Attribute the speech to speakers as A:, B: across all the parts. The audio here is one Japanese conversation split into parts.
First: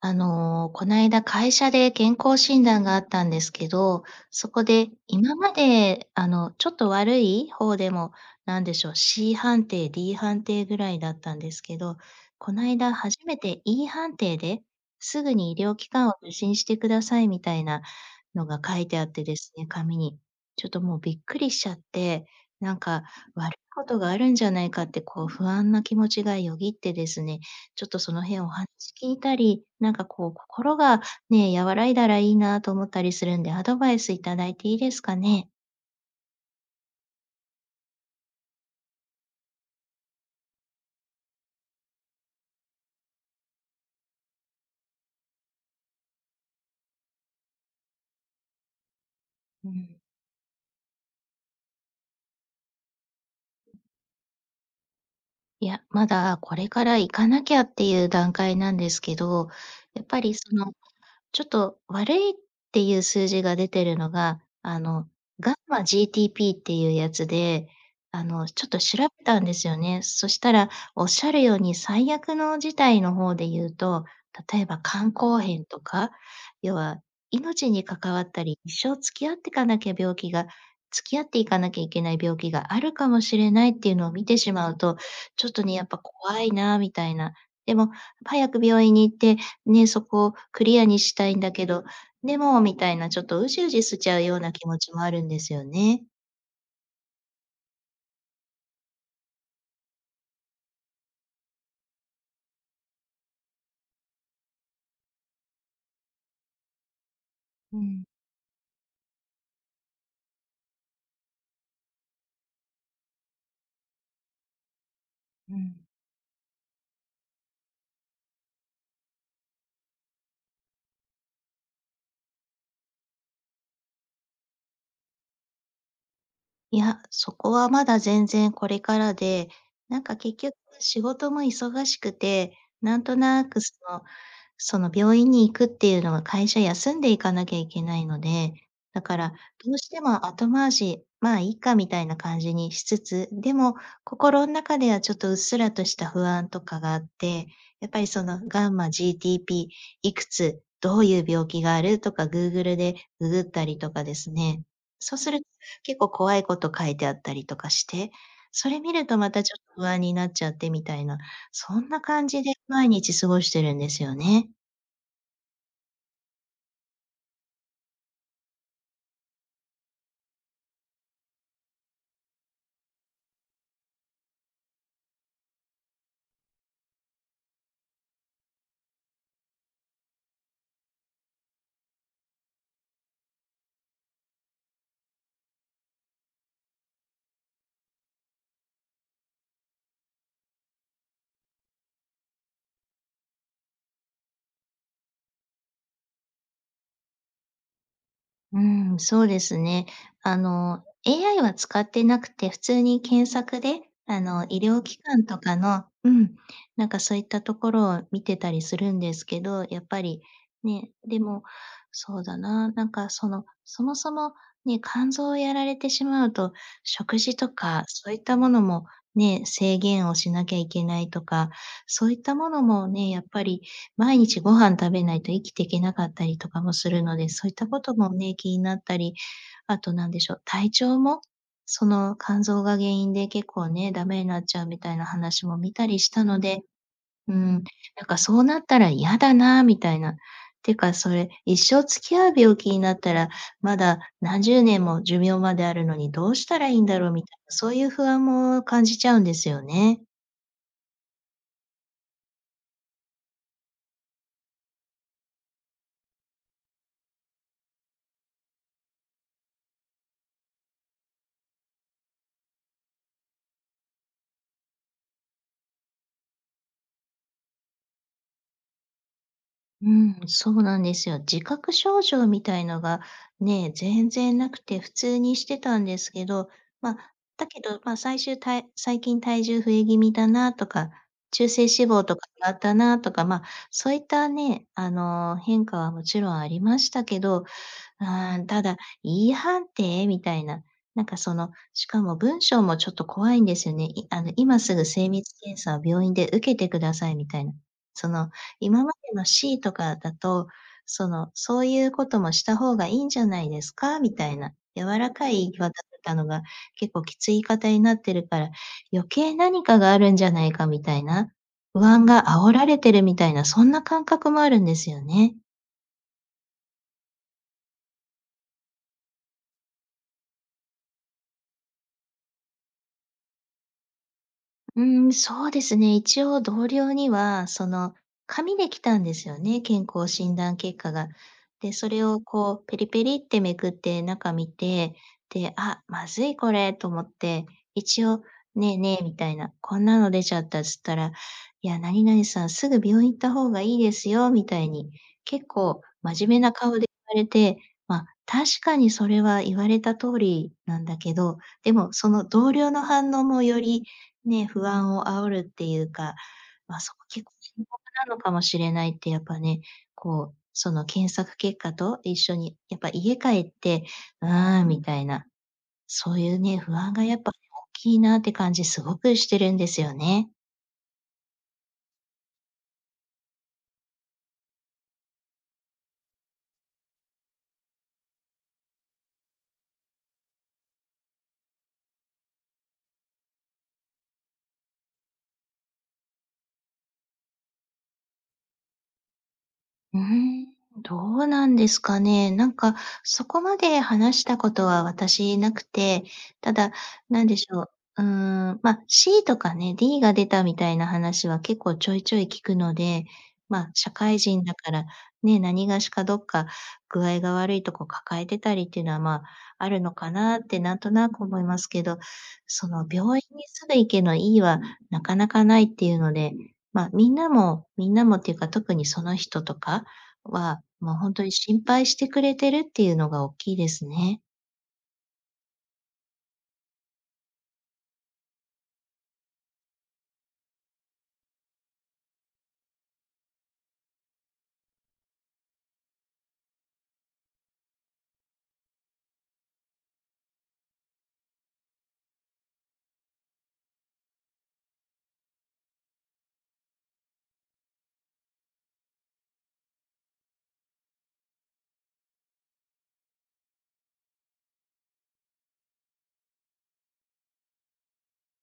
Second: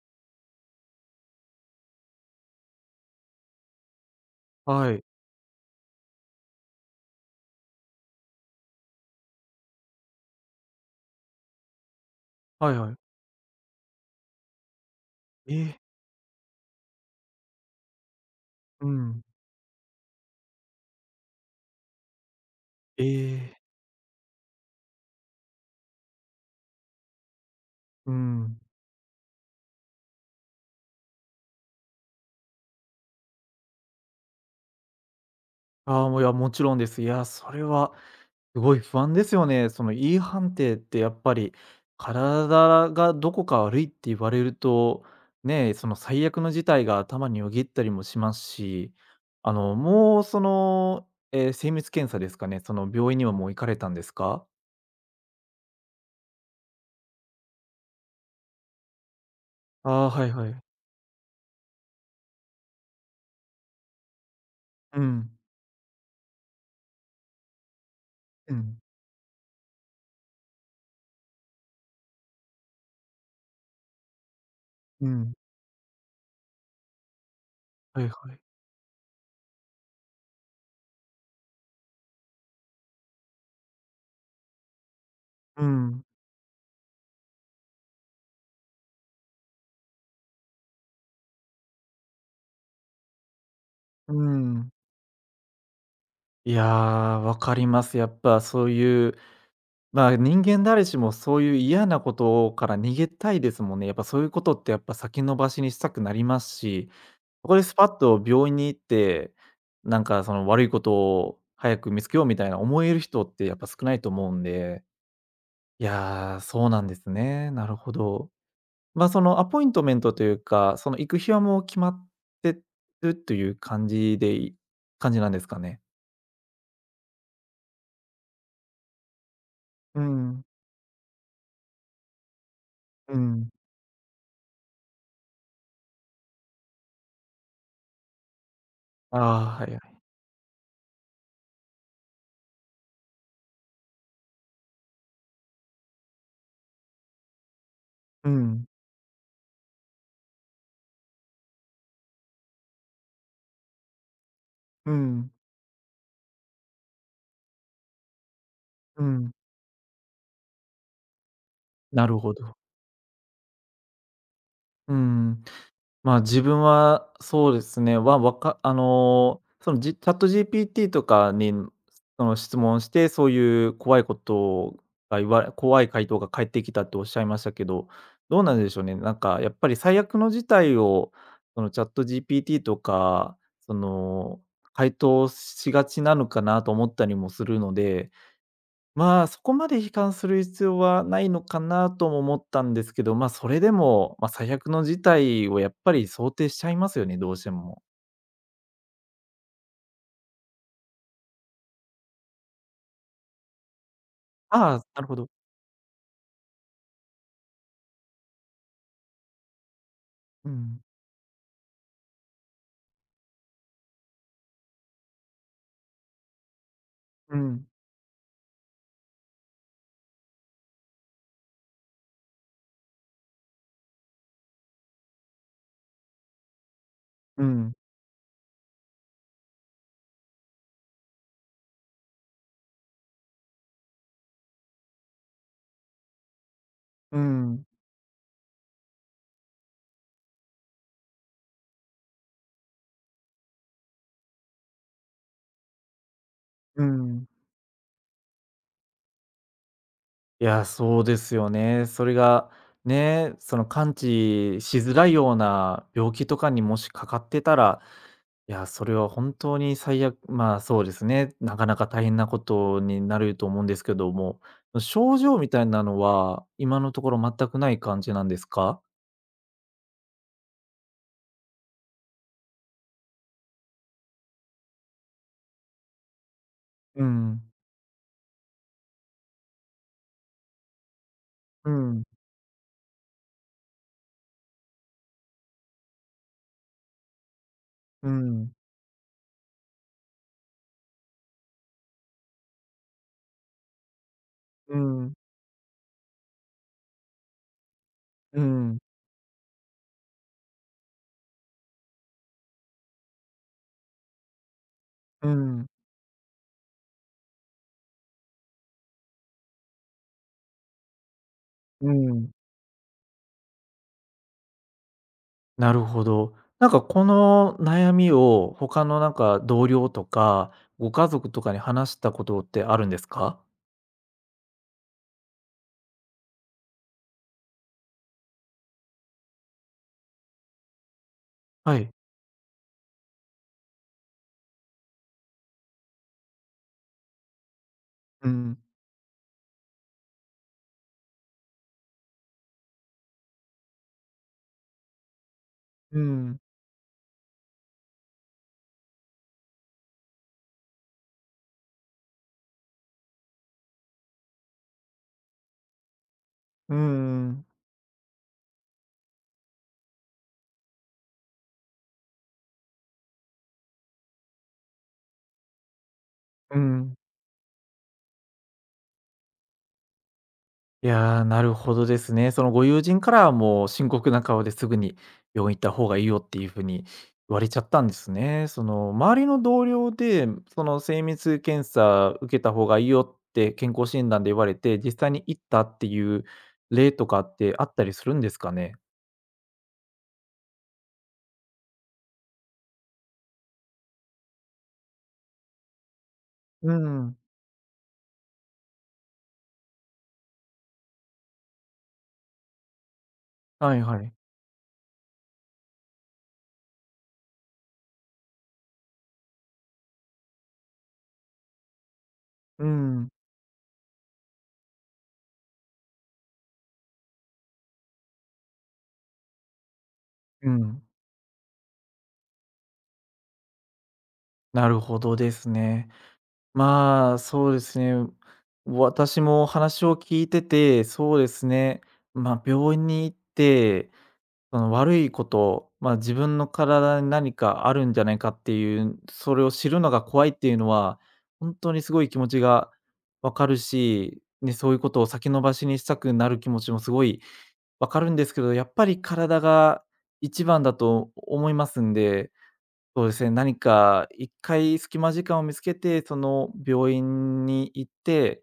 A: こないだ会社で健康診断があったんですけど、そこで
B: はい。
A: 今まで、ちょっと悪い方でも、なんでしょう、C 判定、D 判定ぐらいだったんですけど、こな
B: は
A: い
B: いは
A: だ
B: い。
A: 初めて E 判定ですぐに
B: え
A: 医療
B: え。
A: 機関を受診してくださいみたいなのが書
B: う
A: いてあっ
B: ん。
A: てですね、紙に。ちょっともうびっくりしちゃって、なんか
B: え
A: 悪い
B: え。
A: ことがあるんじゃないかってこう不安な気持ちがよぎってですね、ちょっと
B: う
A: その辺お
B: ん。
A: 話聞いたり、なんかこう心がね、和らいだらいいなと思ったりするんで、アドバイスいただいていいですかね？
B: ああ、もう、いや、もちろんです。いや、それはすごい不安ですよね。その E 判定ってやっぱり、体がどこか悪いって言われると、ね、その最悪の事態が頭によぎったりもしますし、
A: うん。
B: もうその、精密検査ですかね、その病院にはもう行かれたんですか？
A: いや、まだこれから行かなきゃっていう段階なんですけど、やっ
B: ああー、
A: ぱ
B: はい
A: り
B: は
A: そ
B: い。
A: のちょっと悪いっていう数字が出てるのが、
B: うん。
A: ガンマ GTP っていうやつで、
B: う
A: ちょっ
B: ん。
A: と調べたんですよね。そしたら、おっしゃるように最悪の事態の方で言うと、例えば
B: う
A: 肝
B: ん。
A: 硬変とか、要は命に
B: はい
A: 関わっ
B: は
A: た
B: い。
A: り、一生付き合っていかなきゃ病気が付き合っていかなきゃいけない病気があるかもしれないっていうのを見てしまうと、ちょっと
B: う
A: ね、やっぱ
B: ん。
A: 怖いなみたいな。でも、早く病院に行ってね、そこをクリアにしたいんだけど、でもみたいなちょっとうじうじしち
B: う
A: ゃうような気
B: ん。
A: 持ちもあるんですよね。
B: いやー、わかります。やっぱそういう、まあ、人間誰しもそういう嫌なことから逃げたいですもんね。やっぱそういうことってやっぱ先延ばしにしたくなりますし、そこでス
A: う
B: パッ
A: ん、
B: と病院に行って、なんかその悪いことを早く見つけようみたいな思える人ってやっぱ少ないと思うんで、
A: うん。
B: いやー、そうなんですね。なるほど。ま、あそのアポイントメントというか、その行く日はもう決まってるという感じでい感じなんですかね？
A: いや、そこはまだ全然これからで、な
B: う
A: んか結
B: ん、
A: 局仕事も忙しくて、なんと
B: う
A: な
B: ん。
A: くその病院に行くっていうのは会社休んでいかなきゃいけないので、だか
B: あ
A: ら
B: あ、は
A: どうし
B: い。
A: ても後回し、まあいいかみたいな感じにしつつ、でも心の中ではちょっとうっすらとした不安とかがあって、やっぱりそ
B: う
A: の
B: ん、
A: ガンマ GTP いくつ、どういう病気があるとか Google でググったりとかですね。
B: う
A: そう
B: ん、
A: する結構怖いこと書いてあったりとかして、それ見
B: う
A: るとま
B: ん。
A: たちょっと不安になっちゃってみたいな、そんな
B: なる
A: 感
B: ほ
A: じで
B: ど。
A: 毎日過ごしてるんですよね。
B: うん。ま、自分はそうですね、は、わかあの、その、じ ChatGPT とかに、その、質問して、そういう怖いことが言われ怖い回答が返ってきたっておっしゃいましたけど、どうなんでしょうね。なんか、やっぱり最悪の事態を、ChatGPT とか、その、回答しがちなのかなと思ったりもするので、まあ、そこまで悲観する必要はないのかなとも思ったんですけど、ま、あそれでも、まあ、最悪の事態をやっぱり想定しちゃいますよね、どうしても。
A: うん、そうですね。AI は使ってなくて、普通に検索で、医
B: ああ、
A: 療機
B: なるほ
A: 関
B: ど。
A: とかのうん、なんかそういったところを見てたりするんですけど、やっぱり、
B: うん。
A: ね、でも、そうだな、なんかその、そもそもね、肝臓をやられてしまうと、食
B: う
A: 事と
B: ん。
A: かそういったものもね、制限をしなきゃいけないとか、そういったものもね、やっぱり毎日ご飯食べないと生きていけなかったりとかもするので、
B: う
A: そういった
B: ん。
A: こともね、気になったり、あとなんでしょう、体調も、その肝臓が原因で結構ね、ダメになっちゃうみたいな話も見たりしたので、
B: う
A: うん、
B: ん。
A: なんかそうなったら嫌だなみたいな。てかそれ、一生付き合う病気になったら、まだ何十年も寿命まであるのにどうしたらいい
B: う
A: んだろうみ
B: ん。
A: たいな、そういう不安も感じちゃうんですよね。
B: いや、そうですよね。それが、ね、その完治しづらいような病気とかにもしかかってたら、いや、それは本当に最悪、まあ、そうですね。なかなか大変なことになると思うんですけども、症状みたいなのは、今のところ全くない感じなんですか？
A: うん、そうなんですよ。自覚症状みたいのがね、全然なくて普通にしてたんですけど、ま
B: う
A: あ、
B: ん、
A: だけど、まあ、最終た最近体重増え気味だなとか、中性
B: う
A: 脂
B: ん、
A: 肪とかがあったなとか、まあ、そういったね、変化はもちろんありましたけど、
B: う
A: ああ、
B: ん、
A: ただ、言い判定みたいな、なんかその、しかも文章もちょっと怖いんですよね。いあの、今す
B: う
A: ぐ精
B: ん、
A: 密検査を病院で受けてくださいみたいな。その、
B: うん、
A: 今までの C とかだと、その、そういうこともした方がいいんじゃないですかみたいな。柔ら
B: う
A: かい言い
B: ん、
A: 方だったのが、結構きつい言い方になってるから、余計何かがあるんじゃないかみたいな、不
B: う
A: 安が
B: ん。
A: 煽られてるみたいな、そんな感覚もあるんですよね。
B: なるほど。なんかこの悩みを他のなんか同僚とか、ご家族とかに話したことってあるんですか？
A: うーん、そうですね。一応同僚には、その、紙で来たんですよね、健康診断結果が。で、
B: は
A: そ
B: い。
A: れをこうペリペリってめくって中見て、で、あ、まずいこれと思って、一応、
B: うん、
A: ねえねえみたいな、こんなの出ちゃったっつったら、いや、何々さんすぐ病院行った方がいいですよみたいに、結構
B: う
A: 真
B: ん、
A: 面目な顔で言われて、まあ、確かにそれは言われた通りなんだけど、でもその同僚の反応もよりね、不安を煽るっていうか、
B: う
A: ま
B: ん
A: あ、そこ
B: う
A: 結構
B: ん、
A: 深刻なのかもしれないってやっぱね、こう、その検索結果と一緒にやっぱ家帰って、「ああ」みたいな、そういうね、
B: う
A: 不安
B: ん。
A: がやっぱ大きいなって感じすごくしてるんですよね。
B: いやー、なるほどですね。そのご友人からはもう深刻な顔ですぐに病院行った方がいいよっていう風に言われちゃったんですね。その周りの同僚で、その精密検査受けた方がいいよって健康診断で言われて、実際に行ったっていう例とかってあったりするんですかね？
A: うーん、どうなんですかね。なんか、そこまで話したことは私なくて、た
B: う
A: だ、
B: ん、
A: なんでしょう、うーん、まあ、C とかね、D が出たみたいな話は結構ちょいちょい聞くので、まあ、
B: はい
A: 社
B: はい。
A: 会人だから、ね、何がしかどっか具合が悪いとこ抱えてたりっていうのは、まあ、あるのかなってなんとなく思いますけど、
B: う
A: その
B: ん、
A: 病院にすぐ行けの E はなかなかないっていうので、まあ、みんなもっていうか、特にその人とか
B: う
A: は、
B: ん、
A: まあ本当に心配してくれてるっていうのが大きいですね。
B: なるほどですね。まあ、そうですね。私も話を聞いてて、そうですね、まあ、病院に行って、その悪いこと、まあ、自分の体に何かあるんじゃないかっていう、それを知るのが怖いっていうのは、本当にすごい気持ちがわかるし、ね、そういうことを先延ばしにしたくなる気持ちもすごいわかるんですけど、やっぱり体が一番だと思いますんで、そうですね、何か一回隙間時間を見つけて、その病院に行って、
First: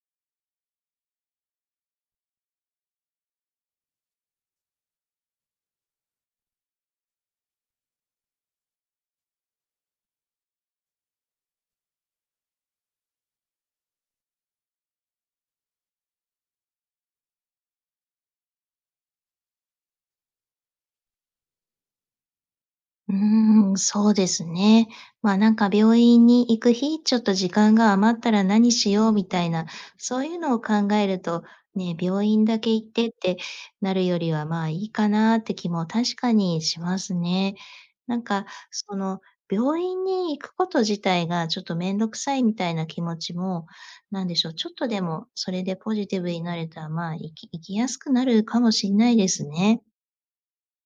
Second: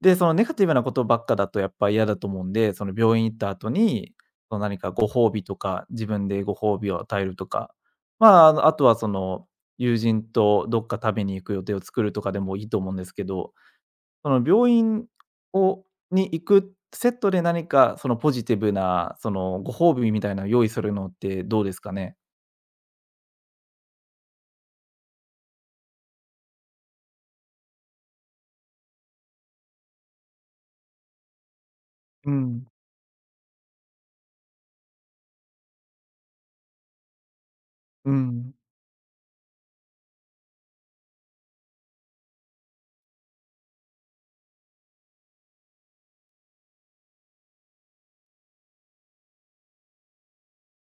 B: で、そのネガティブなことばっかだとやっぱ嫌だと思うんで、その病院行った後に、その何かご褒美とか、自分でご褒美を与えるとか、まあ、あのあとはその友人とどっか食べに行く予定を作るとかでもいいと思うんですけど、その病院をに行くセットで何かそのポジティブなそのご褒美みたいなのを用意するのってどうですかね？
A: うーん、そうですね。ま、なんか病院に行く日、ちょっと時間が余ったら何しようみたいな、そういうのを考えると、ね、病
B: う
A: 院だ
B: ん、
A: け行ってってなるよりは、まあ、いいかなって気も確かにしますね。
B: う
A: なんか、
B: ん。
A: その、病院に行くこと自体がちょっとめんどくさいみたいな気持ちも、なんでしょう、ちょっとでもそれでポジティブになれたら、まあ、生き生きやすくなるかもしんないですね。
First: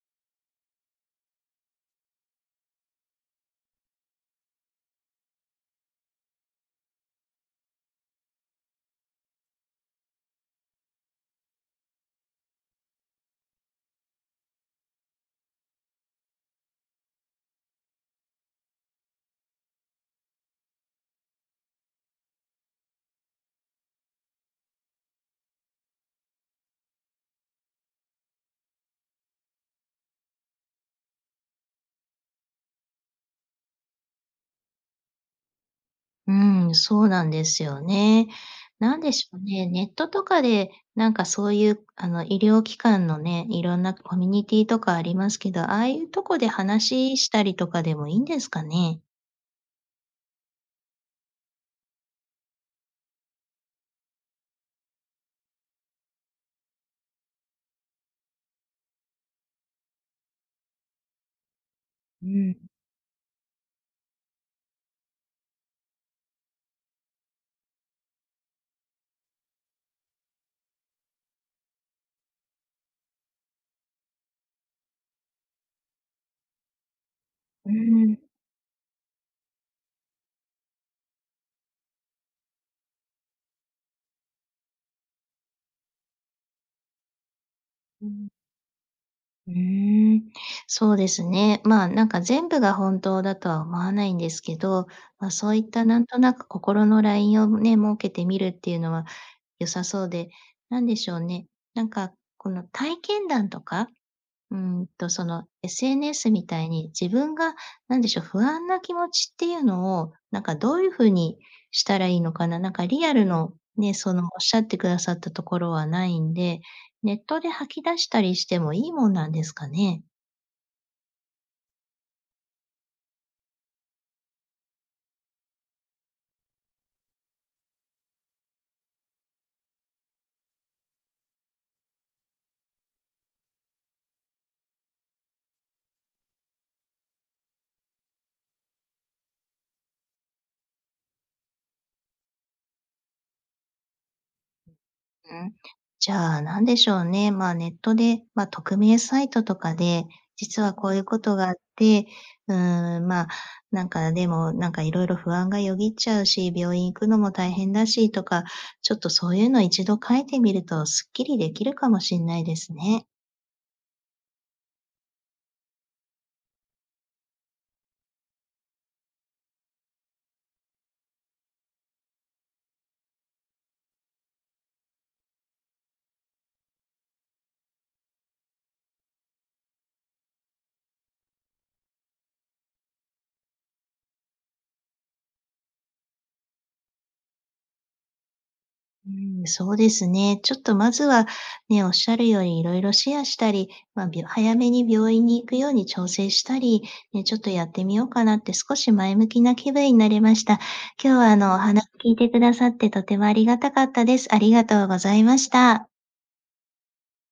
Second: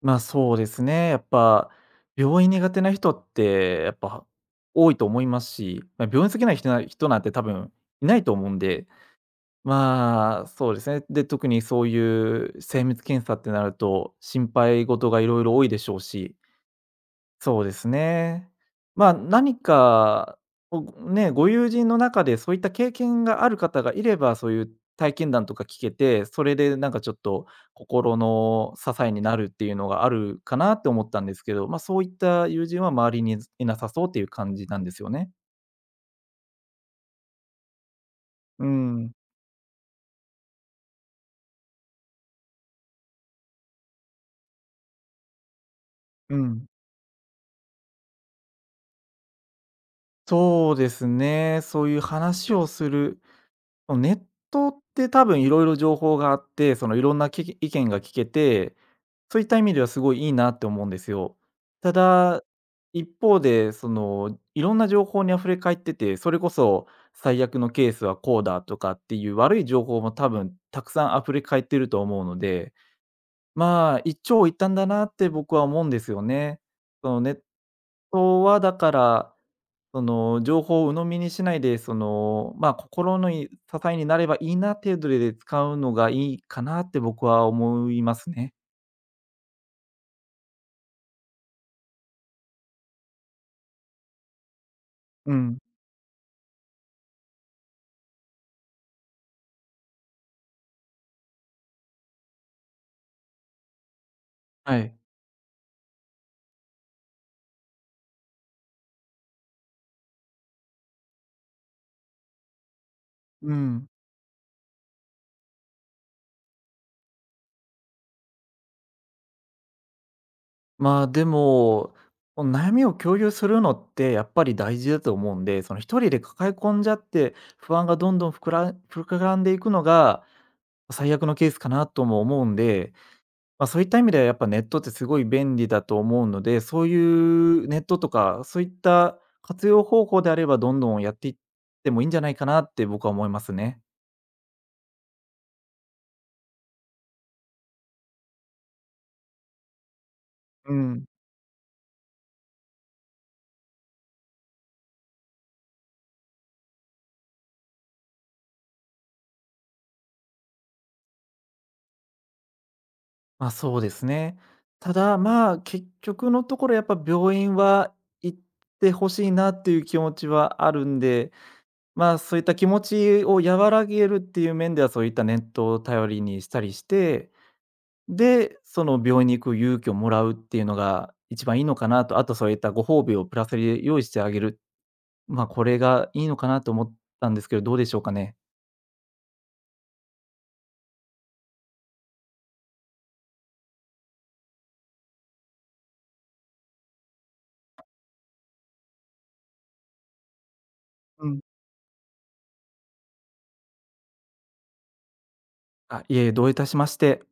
B: ま、あそうですね。やっぱ、病院苦手な人って、やっぱ多いと思いますし、まあ、病院好きな人なんて多分いないと思うんで、まあ、そうですね。で、特にそういう精密検査ってなると、心配事がいろいろ多いでしょうし、そうですね。まあ、何か、ね、ご友人の中でそういった経験がある方がいれば、そういう体験談とか聞けて、それでなんかちょっと心の支えになるっていうのがあるかなって思ったんですけど、まあ、そういった友人は周りにいなさそうっていう感じなんですよね。
A: うん、そうなんですよね。
B: う
A: なん
B: ん。
A: でしょうね、ネットとかで、なんかそういう、医療機関のね、いろんなコミュニティとかありますけど、ああいうと
B: う
A: こで
B: ん。
A: 話したりとかでもいいんですかね？
B: そうですね。そういう話をする。ネットって多分いろいろ情報があって、そのいろんな意見が聞けて、そういった意味ではすごいいいなって思うんですよ。た
A: う
B: だ、
A: ん。
B: 一方で、その、いろんな情報に溢れ返ってて、それこそ最悪のケースはこうだとかっていう悪い情報も多分たくさん溢れ返ってると思うので、まあ、一長一短だなって僕は思うんですよね。そのネッ
A: うん。
B: トはだから、その情報を鵜呑みにしないで、その、まあ、心のい支えになればいいな程度で使うのがいいかなって僕は思いますね。
A: うーん、そうですね。まあ、なんか全部が本当だとは思わないんですけど、まあ、
B: う
A: そう
B: ん。
A: いったなんとなく心のラインをね、設けてみるっていうのは良さそうで、なんでしょうね。なんかこの体験談とか、うー
B: はい。
A: その SNS みたいに自分がなんでしょう、不安な気持ちっていうのを、なんかどういう風にしたらいいのかな、なんかリアルの
B: うん。
A: ね、そのおっしゃってくださったところはないんで、ネットで吐き出したりしてもいいもんなんですかね？
B: まあ、でも、この悩みを共有するのってやっぱり大事だと思うんで、その一人で抱え込んじゃって、不安がどんどん膨らんでいくのが、最悪のケースかなとも思うんで、まあ、そういった意味ではやっぱネットってすごい便利だと思うので、そういうネットとか、そういった活用方法であれば、どんどんやっていってもいいんじゃないかなって僕は思いますね。
A: うん。じゃあ、なんでしょうね。まあ、ネットで、まあ、匿名サイトとかで、実
B: う
A: はこうい
B: ん。
A: うことがあって、うーん、まあ、なんかでも、なんかいろいろ不安がよぎっちゃうし、病院行くのも大変だしとか、ちょっとそういうの一度書いてみるとすっきりできるかもしれないですね。
B: ま、そうですね。ただ、まあ、結局のところやっぱ病院は行ってほしいなっていう気持ちはあるんで、まあ、そういった気持ちを和らげるっていう面では、そういったネットを頼りにしたりして、で、その病院に行く勇気をもらうっていうのが一番いいのかなと、あとそういったご褒美をプラスで用意してあげる、ま、あこれがいいのかなと思ったんですけど、どうでしょうかね？
A: うん、そうですね。ちょっとまずは、ね、おっしゃるようにいろいろシェアしたり、まあ、早めに病院に行くように調整したり、ね、ちょっとやってみようかなって少し前向きな気分になれました。今日は
B: う
A: あ
B: ん。
A: の、おん。話聞いてくださってとてもありがたかったです。ありがとうございました。
B: あ、いえいえ、どういたしまして。